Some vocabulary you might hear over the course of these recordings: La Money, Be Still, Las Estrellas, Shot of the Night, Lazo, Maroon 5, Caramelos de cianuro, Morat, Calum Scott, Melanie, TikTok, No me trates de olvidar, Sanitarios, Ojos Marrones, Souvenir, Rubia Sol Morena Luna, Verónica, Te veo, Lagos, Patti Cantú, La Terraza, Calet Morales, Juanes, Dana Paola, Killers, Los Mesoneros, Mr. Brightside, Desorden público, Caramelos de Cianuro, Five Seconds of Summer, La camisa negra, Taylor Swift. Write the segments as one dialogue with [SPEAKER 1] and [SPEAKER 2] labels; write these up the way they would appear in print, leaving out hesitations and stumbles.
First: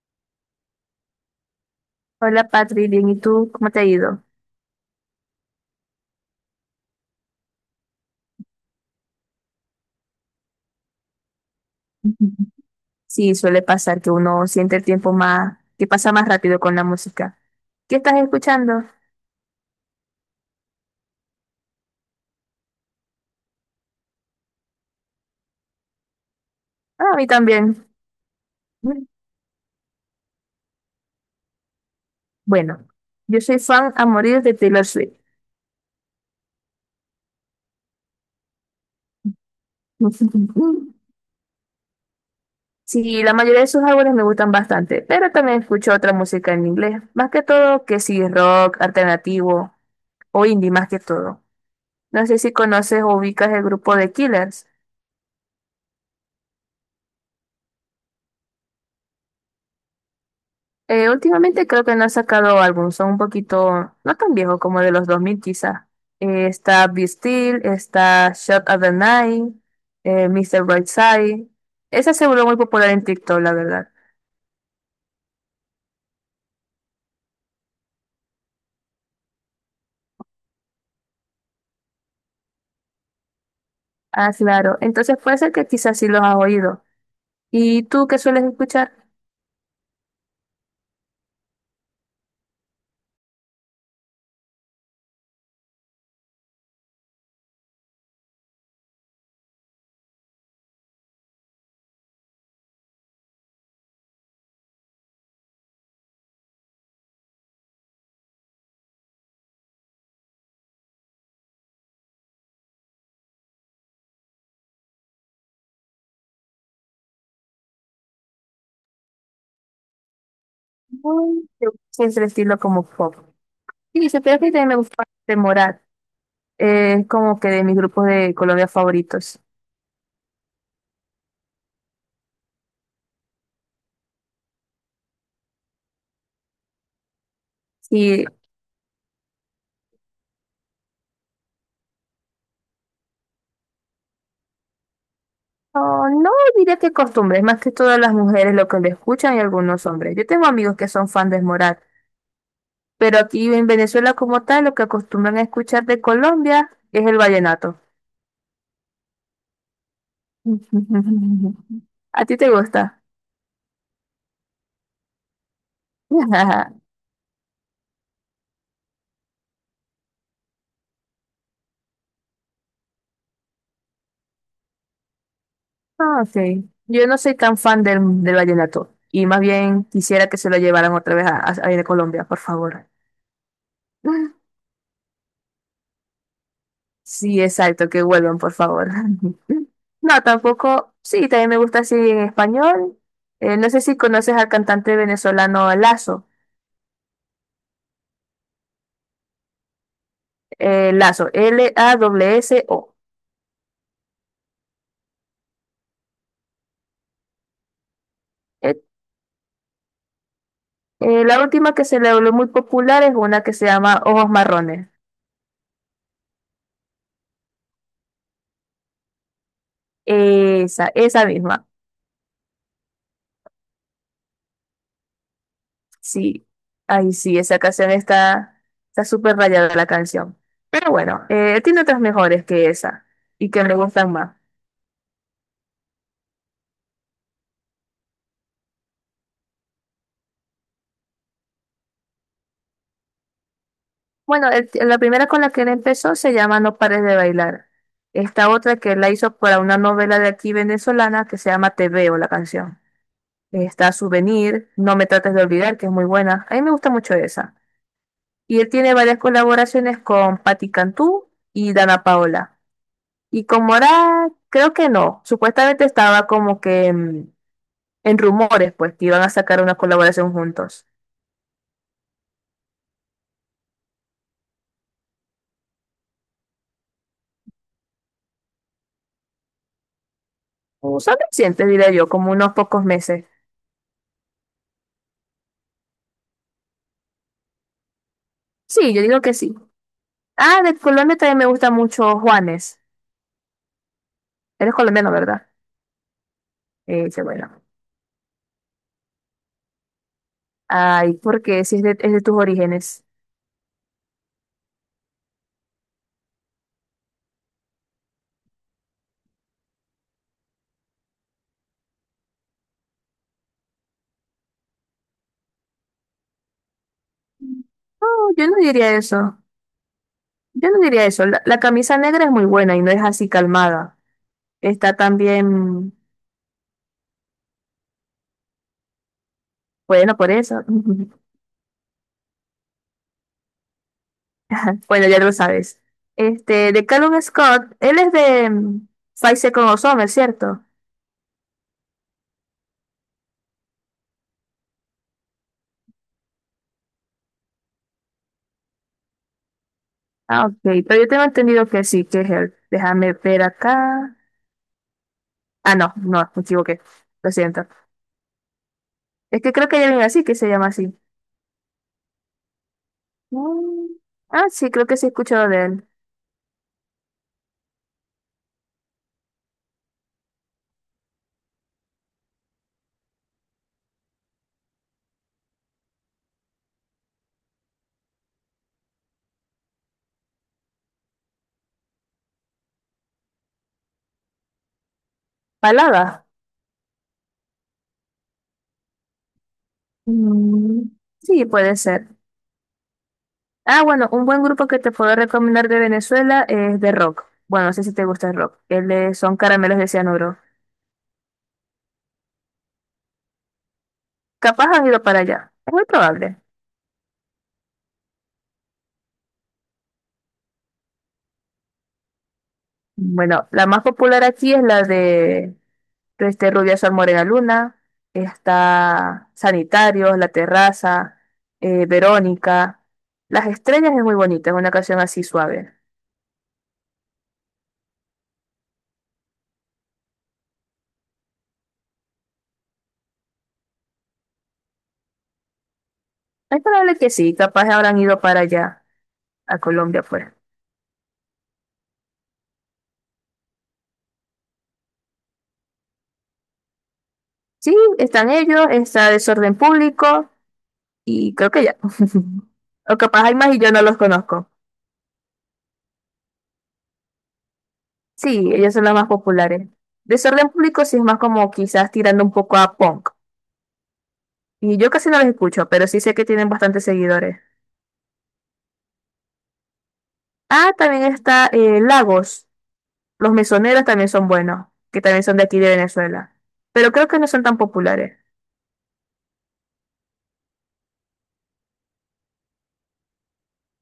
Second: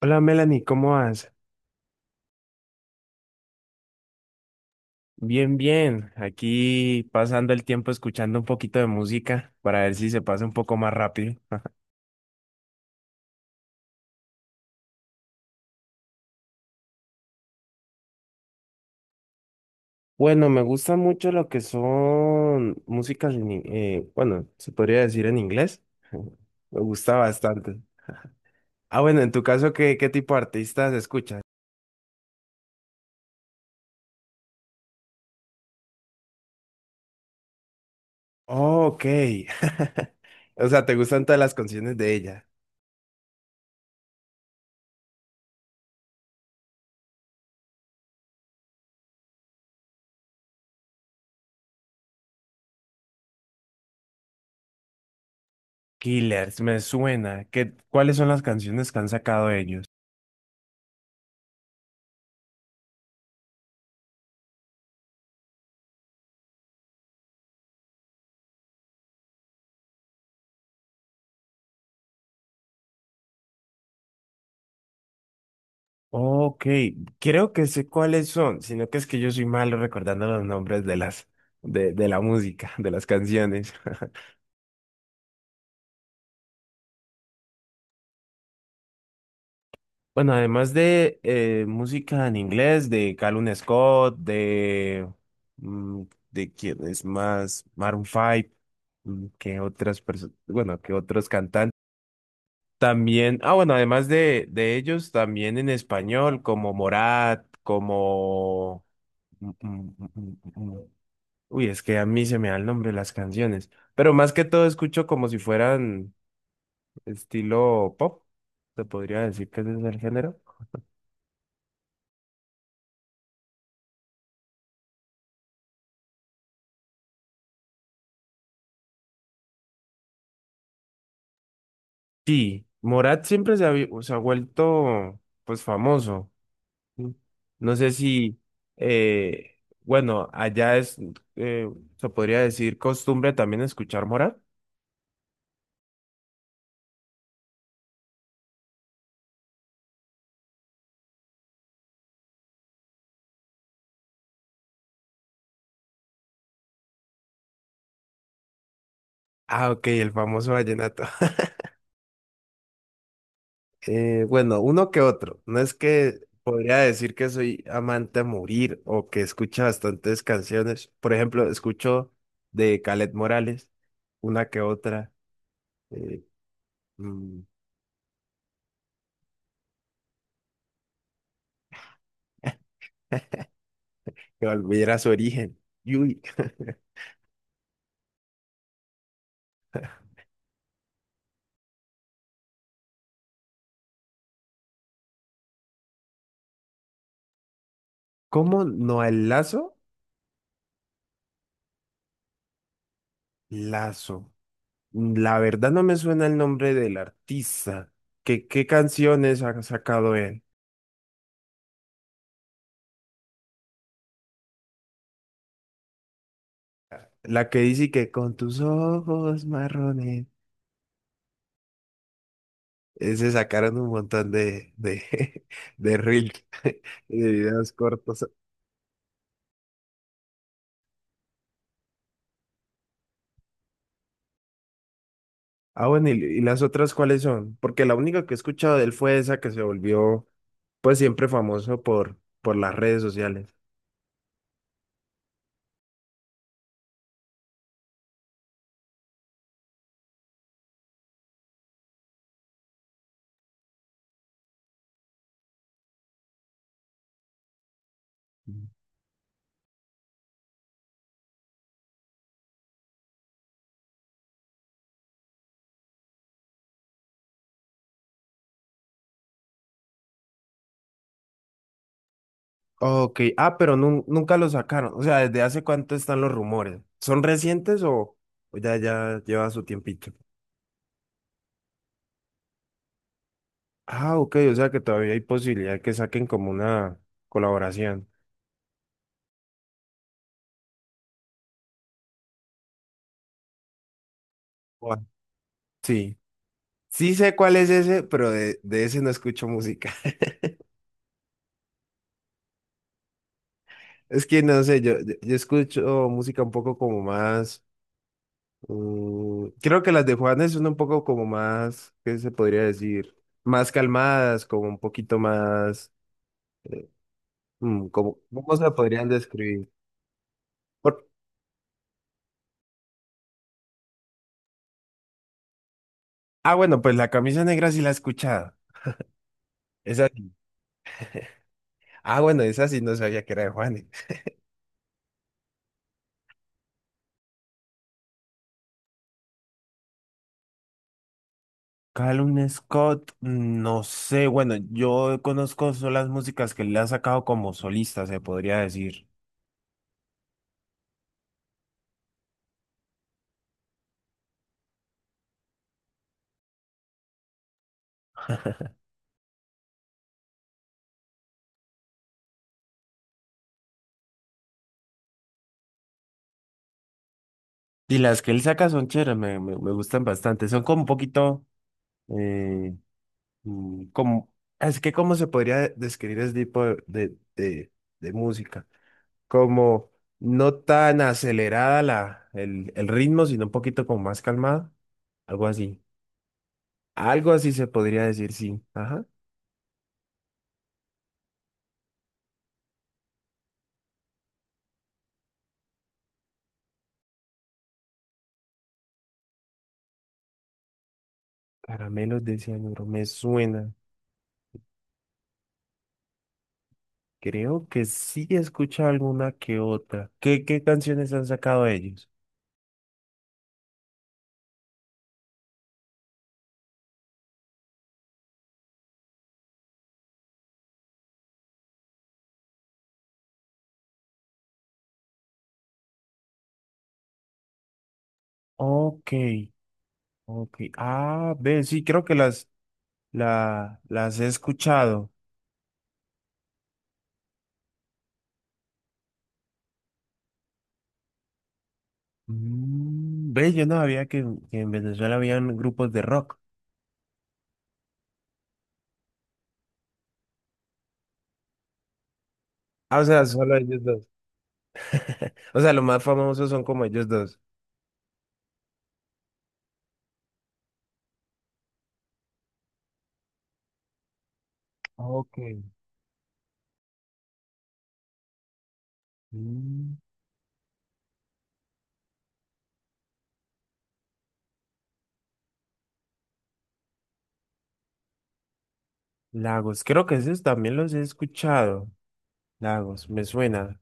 [SPEAKER 1] Hola Melanie, ¿cómo vas?
[SPEAKER 2] Hola Patri, bien, ¿y tú cómo te ha ido?
[SPEAKER 1] Bien, bien. Aquí pasando el tiempo escuchando un poquito de música para ver si se pasa un poco más rápido.
[SPEAKER 2] Ujú. Sí, suele pasar que uno siente el tiempo más, que pasa más rápido con la música. ¿Qué estás escuchando?
[SPEAKER 1] Bueno, me gusta mucho lo que son músicas, bueno, se podría decir en inglés. Me
[SPEAKER 2] Ah, a
[SPEAKER 1] gusta
[SPEAKER 2] mí
[SPEAKER 1] bastante.
[SPEAKER 2] también.
[SPEAKER 1] Ah,
[SPEAKER 2] Mm.
[SPEAKER 1] bueno, en tu caso, ¿qué tipo de artistas escuchas?
[SPEAKER 2] Bueno, yo soy fan a morir de Taylor Swift.
[SPEAKER 1] Oh, ok. O sea, ¿te gustan todas las canciones de ella?
[SPEAKER 2] Sí, la mayoría de sus álbumes me gustan bastante, pero también escucho otra música en inglés, más que todo que sí, rock, alternativo o indie más que todo. No sé si conoces o ubicas el grupo de Killers.
[SPEAKER 1] Killers, me suena. ¿Cuáles son las canciones que han sacado ellos?
[SPEAKER 2] Últimamente creo que no ha sacado álbum, son un poquito, no tan viejos como de los 2000 quizá. Está Be Still, está Shot of the Night, Mr. Brightside. Esa se volvió muy popular en TikTok, la verdad.
[SPEAKER 1] Ok, creo que sé cuáles son, sino que es que yo soy malo recordando los nombres de las de la música, de las canciones.
[SPEAKER 2] Ah, claro. Entonces puede ser que quizás sí los has oído. ¿Y tú qué sueles escuchar?
[SPEAKER 1] Bueno, además de música en inglés, de Calum Scott, de mm, de quién es más, Maroon 5, que otras personas, bueno, que otros cantantes. También, ah, bueno, además de ellos, también en español, como Morat, como mm, mm, mm, mm, mm, uy, es que a mí se me da el nombre de las canciones, pero más que todo escucho como si fueran estilo pop, se podría decir que ese es el género.
[SPEAKER 2] Muy de- siempre estilo como pop. Sí, se que también me gusta Morat. Es como que de mis grupos de Colombia favoritos.
[SPEAKER 1] Sí, Morat siempre se ha vuelto pues famoso. ¿Sí? No sé
[SPEAKER 2] Sí,
[SPEAKER 1] si, bueno, allá es, eh, se podría decir costumbre también escuchar Morat.
[SPEAKER 2] oh, no diría que costumbres, más que todas las mujeres lo que le escuchan y algunos hombres. Yo tengo amigos que son fan de Morat, pero aquí en Venezuela como tal lo que acostumbran a escuchar de Colombia es el vallenato.
[SPEAKER 1] Ah, ok, el famoso vallenato.
[SPEAKER 2] ¿A ti te gusta?
[SPEAKER 1] Bueno, uno que otro. No es que podría decir que soy amante a morir o que escucha bastantes canciones. Por ejemplo, escucho de Calet Morales, una que otra, eh,
[SPEAKER 2] Ah, sí. Yo no soy
[SPEAKER 1] mm,
[SPEAKER 2] tan fan del vallenato y más bien quisiera que se lo llevaran otra vez a Colombia, por favor.
[SPEAKER 1] que volviera a su origen. Y uy,
[SPEAKER 2] Sí, exacto, que vuelvan, por favor. No, tampoco, sí, también me gusta así en español. No sé si conoces al cantante venezolano Lazo.
[SPEAKER 1] ¿cómo no el Lazo?
[SPEAKER 2] Lazo, l a w s o.
[SPEAKER 1] Lazo. La verdad no me suena el nombre del artista. ¿Qué
[SPEAKER 2] Eh,
[SPEAKER 1] canciones ha sacado él?
[SPEAKER 2] la última que se le volvió muy popular es una que se llama Ojos Marrones.
[SPEAKER 1] La que dice que con tus ojos marrones.
[SPEAKER 2] Esa misma.
[SPEAKER 1] Eh, se sacaron un montón de de reels,
[SPEAKER 2] Sí, ahí
[SPEAKER 1] de
[SPEAKER 2] sí, esa
[SPEAKER 1] videos
[SPEAKER 2] canción
[SPEAKER 1] cortos.
[SPEAKER 2] está, está súper rayada la canción. Pero bueno, tiene otras mejores que esa y que me gustan más.
[SPEAKER 1] Ah, bueno, ¿y las otras cuáles son? Porque la única que he escuchado de él fue esa que se volvió, pues siempre famoso por las redes sociales.
[SPEAKER 2] Bueno, el- la primera con la que él empezó se llama No pares de bailar. Esta otra que él la hizo para una novela de aquí venezolana que se llama Te veo, la canción. Está Souvenir, No me trates de olvidar, que es muy buena. A mí me gusta mucho esa. Y él tiene varias colaboraciones con Patti Cantú y Dana Paola. Y con Morat, creo que no. Supuestamente estaba como que en rumores, pues, que iban a sacar una colaboración juntos.
[SPEAKER 1] Ok, ah, pero nunca lo sacaron. O sea, ¿desde hace cuánto están los rumores? ¿Son recientes o ya lleva su tiempito?
[SPEAKER 2] O son recientes, diría yo, como unos pocos meses.
[SPEAKER 1] Ah, ok, o sea que todavía hay posibilidad que saquen como una colaboración.
[SPEAKER 2] Sí, yo digo que sí. Ah, de Colombia también me gusta mucho Juanes. Eres
[SPEAKER 1] Guau.
[SPEAKER 2] colombiano, ¿verdad?
[SPEAKER 1] Sí, sí
[SPEAKER 2] Dice,
[SPEAKER 1] sé cuál
[SPEAKER 2] bueno.
[SPEAKER 1] es ese, pero de ese no escucho música.
[SPEAKER 2] Ay, porque si es de, es de tus orígenes.
[SPEAKER 1] Es que no sé, yo escucho música un poco como más. Mm, creo que las de Juanes son un poco como más, ¿qué se podría decir? Más calmadas, como un poquito más. eh,
[SPEAKER 2] No,
[SPEAKER 1] como,
[SPEAKER 2] yo
[SPEAKER 1] ¿cómo
[SPEAKER 2] no
[SPEAKER 1] se la
[SPEAKER 2] diría
[SPEAKER 1] podrían
[SPEAKER 2] eso.
[SPEAKER 1] describir?
[SPEAKER 2] Yo no
[SPEAKER 1] Por-
[SPEAKER 2] diría eso. La camisa negra es muy buena y no es así calmada. Está también,
[SPEAKER 1] ah, bueno, pues la camisa negra sí la he escuchado. Esa
[SPEAKER 2] bueno, por
[SPEAKER 1] sí.
[SPEAKER 2] eso.
[SPEAKER 1] Ah, bueno, esa sí no sabía que era de Juanes.
[SPEAKER 2] Bueno, ya lo sabes. Este, de Callum Scott, él es de Five Seconds of Summer, ¿cierto?
[SPEAKER 1] Calum Scott, mm, no sé, bueno, yo conozco solo las músicas que le ha sacado como solista, se podría decir.
[SPEAKER 2] Ah, ok. Pero yo tengo entendido que sí, que es él. Déjame ver acá. Ah, no, no, me equivoqué. Lo siento. Es que creo que hay alguien así que se llama así. Mm, Ah, sí, creo que sí he escuchado de él.
[SPEAKER 1] Y las que él saca son chéveres, me gustan bastante. Son como un poquito, eh, como, es que cómo se podría describir ese tipo de música. Como no tan acelerada el ritmo, sino un poquito como más calmado. Algo así.
[SPEAKER 2] Palada.
[SPEAKER 1] Algo así se podría decir, sí. Ajá.
[SPEAKER 2] Mm, Sí, puede ser. Ah, bueno, un buen grupo que te puedo recomendar de Venezuela es de rock. Bueno, no sé si te gusta el rock. El de Son Caramelos de Cianuro.
[SPEAKER 1] Caramelos de cianuro, me suena.
[SPEAKER 2] Capaz han ido para allá. Es muy probable.
[SPEAKER 1] Creo que sí he escuchado alguna que otra. ¿Qué canciones han sacado ellos?
[SPEAKER 2] Bueno, la más popular aquí es la de este Rubia Sol Morena Luna. Está Sanitarios, La Terraza, Verónica. Las Estrellas es muy bonita, es una canción así suave.
[SPEAKER 1] Ok. Ok. Ah, ve, sí, creo que las he escuchado.
[SPEAKER 2] Es probable que sí, capaz habrán ido para allá, a Colombia afuera.
[SPEAKER 1] Mm, ve, yo no sabía que en Venezuela habían grupos de rock.
[SPEAKER 2] Sí, están ellos, está desorden público y creo que ya. O
[SPEAKER 1] Ah, o
[SPEAKER 2] capaz
[SPEAKER 1] sea,
[SPEAKER 2] hay más
[SPEAKER 1] solo
[SPEAKER 2] y yo no
[SPEAKER 1] ellos
[SPEAKER 2] los
[SPEAKER 1] dos.
[SPEAKER 2] conozco.
[SPEAKER 1] O sea, los más famosos son como ellos dos.
[SPEAKER 2] Sí, ellos son los más populares. Desorden público sí es más como quizás tirando un poco a punk. Y yo casi no los
[SPEAKER 1] Ok.
[SPEAKER 2] escucho, pero sí sé que tienen bastantes seguidores.
[SPEAKER 1] Mm,
[SPEAKER 2] Ah, también está Lagos. Los mesoneros también son buenos, que también son de aquí de Venezuela. Pero creo que no son tan populares.
[SPEAKER 1] Lagos, creo que esos también los he escuchado. Lagos, me suena.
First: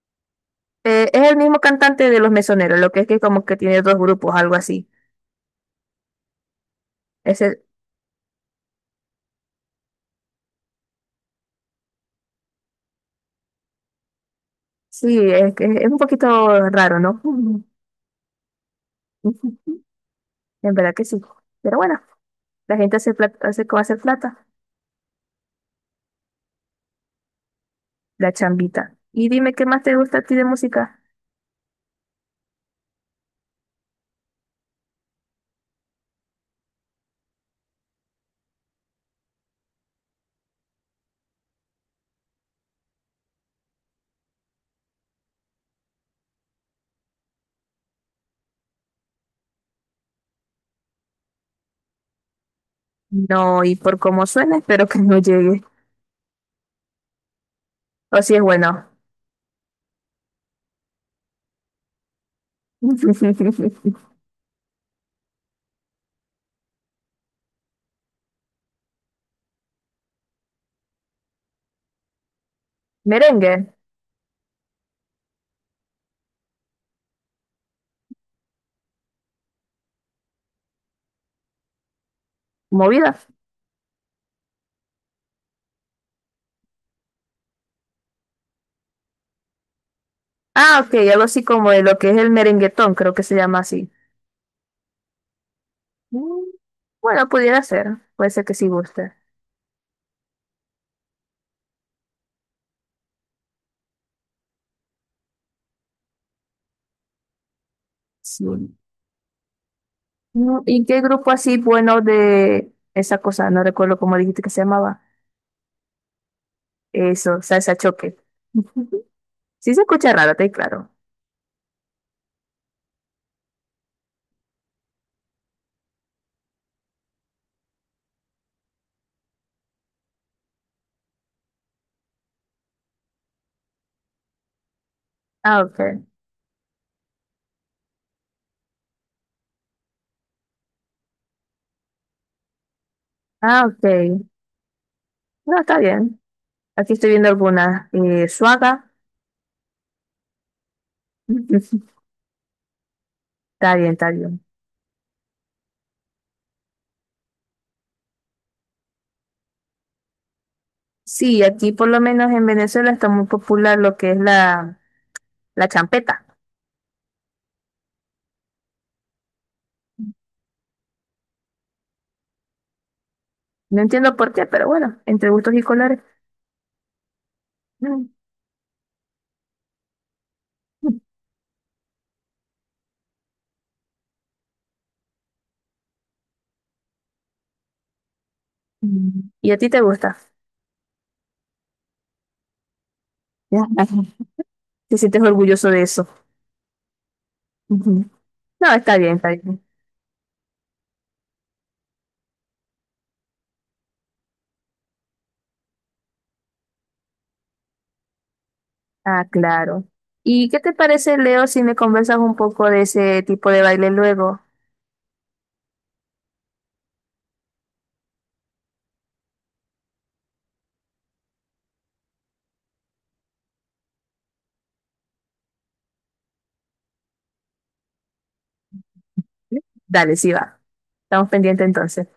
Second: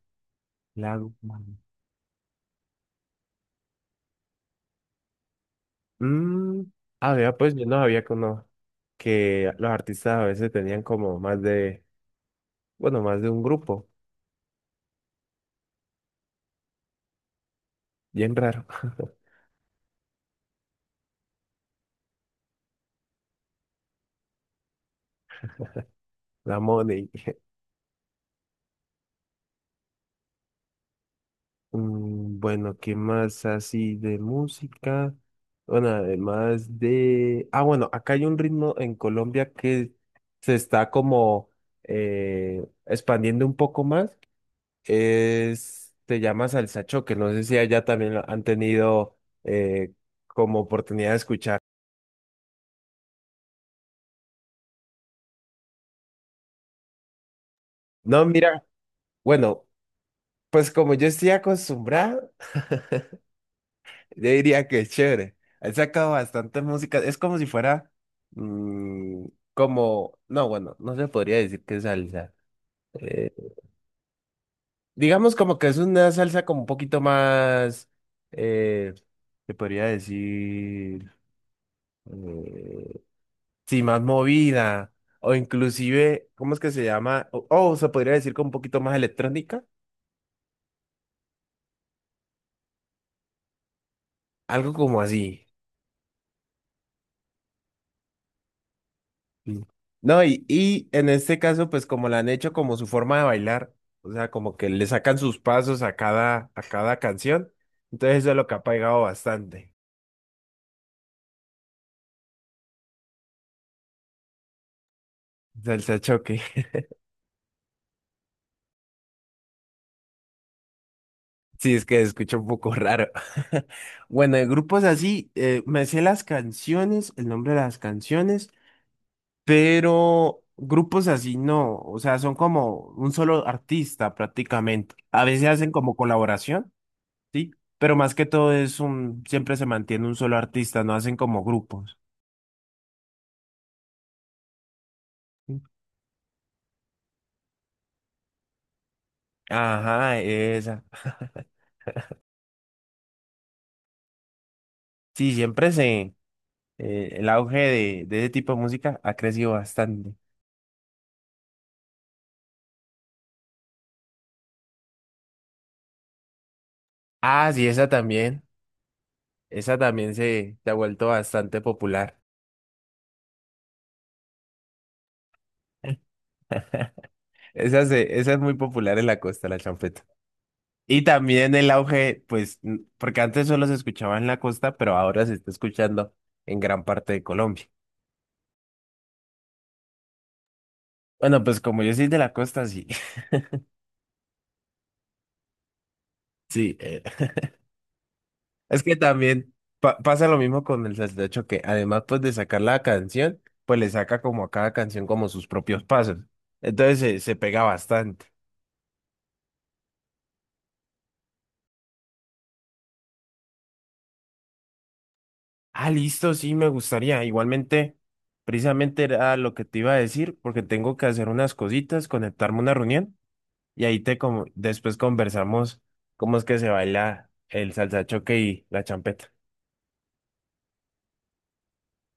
[SPEAKER 1] Lagos.
[SPEAKER 2] Es el mismo cantante de Los Mesoneros, lo que es que como que tiene dos grupos, algo así.
[SPEAKER 1] Mm, ah, vea, pues
[SPEAKER 2] Ese
[SPEAKER 1] yo no sabía que uno, que los artistas a veces tenían como más bueno, más de un grupo.
[SPEAKER 2] sí, es que es un poquito raro, ¿no?
[SPEAKER 1] Bien raro.
[SPEAKER 2] En verdad que sí. Pero bueno, la gente hace plata, hace cómo hacer plata,
[SPEAKER 1] La Money.
[SPEAKER 2] la chambita. Y dime qué más te gusta a ti de música.
[SPEAKER 1] Mm, bueno, ¿qué más así de música? Bueno, además de... Ah, bueno, acá hay un ritmo en Colombia que se está como expandiendo un poco más. Es... Se llama salsa choque. No sé si allá también lo han tenido eh, como oportunidad de escuchar.
[SPEAKER 2] No, y por cómo suena, espero que no llegue. O
[SPEAKER 1] No,
[SPEAKER 2] si es
[SPEAKER 1] mira,
[SPEAKER 2] bueno.
[SPEAKER 1] bueno, pues como yo estoy acostumbrado. Yo diría que es chévere. Él sacado bastantes músicas. Es como si fuera, mm, como, no, bueno, no se podría decir que es salsa. Eh,
[SPEAKER 2] Merengue,
[SPEAKER 1] digamos como que es una salsa como un poquito más, eh, se podría decir, eh,
[SPEAKER 2] movida.
[SPEAKER 1] sí, más movida. O inclusive, ¿cómo es que se llama? O se podría decir como un poquito más electrónica.
[SPEAKER 2] Ah, ok, algo así como de lo que es el merenguetón, creo que se llama así.
[SPEAKER 1] Algo como así.
[SPEAKER 2] Mm, Bueno, pudiera ser, puede ser que sí guste.
[SPEAKER 1] Sí. No, y en este caso, pues como la han hecho como su forma de bailar, o sea, como que le sacan sus pasos a a cada canción, entonces eso es lo que ha
[SPEAKER 2] Sí.
[SPEAKER 1] pegado bastante.
[SPEAKER 2] No, ¿y qué grupo así bueno de esa cosa? No recuerdo cómo dijiste que se llamaba.
[SPEAKER 1] Salsa choque.
[SPEAKER 2] Eso, salsa choque. Sí se escucha raro, te claro.
[SPEAKER 1] Sí, es que se escucha un poco raro. Bueno, de grupos así, me sé las canciones, el nombre de las canciones, pero grupos así no, o sea, son como un solo artista prácticamente. A veces
[SPEAKER 2] Ah,
[SPEAKER 1] hacen
[SPEAKER 2] ok.
[SPEAKER 1] como colaboración. Sí, pero más que todo es un, siempre se mantiene un solo artista, no hacen como grupos.
[SPEAKER 2] Ah, ok. No,
[SPEAKER 1] Sí.
[SPEAKER 2] está bien. Aquí estoy viendo algunas. Suaga.
[SPEAKER 1] Ajá, esa.
[SPEAKER 2] Está bien, está bien.
[SPEAKER 1] Sí, siempre se, el auge de ese tipo de música ha crecido bastante.
[SPEAKER 2] Sí, aquí por lo menos en Venezuela está muy popular lo que es la, la champeta.
[SPEAKER 1] Ah, sí, esa también se ha vuelto bastante popular.
[SPEAKER 2] No entiendo por qué, pero bueno, entre gustos y colores. Mm.
[SPEAKER 1] Esa es muy popular en la costa, la champeta. Y también el auge, pues, porque antes solo se escuchaba en la costa, pero ahora se está escuchando en gran parte de Colombia.
[SPEAKER 2] ¿Y a ti te gusta?
[SPEAKER 1] Bueno, pues como yo soy de la costa, sí.
[SPEAKER 2] Ya. ¿Te sientes orgulloso de eso?
[SPEAKER 1] Sí,
[SPEAKER 2] No,
[SPEAKER 1] es que
[SPEAKER 2] está bien, está
[SPEAKER 1] también
[SPEAKER 2] bien.
[SPEAKER 1] pasa lo mismo con el saltecho que además pues de sacar la canción, pues le saca como a cada canción como sus propios pasos. Entonces se pega bastante.
[SPEAKER 2] Ah, claro. ¿Y qué te parece, Leo, si me conversas un poco de ese tipo de baile luego?
[SPEAKER 1] Ah, listo, sí, me gustaría. Igualmente, precisamente era lo que te iba a decir, porque tengo que hacer unas cositas, conectarme a una reunión y ahí te como después conversamos cómo es que se baila el salsa choque y la champeta.
[SPEAKER 2] Dale, sí va. Estamos pendientes entonces.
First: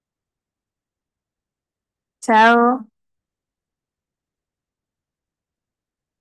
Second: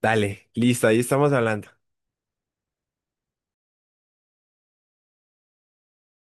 [SPEAKER 1] Dale, listo, ahí estamos hablando.
[SPEAKER 2] Chao.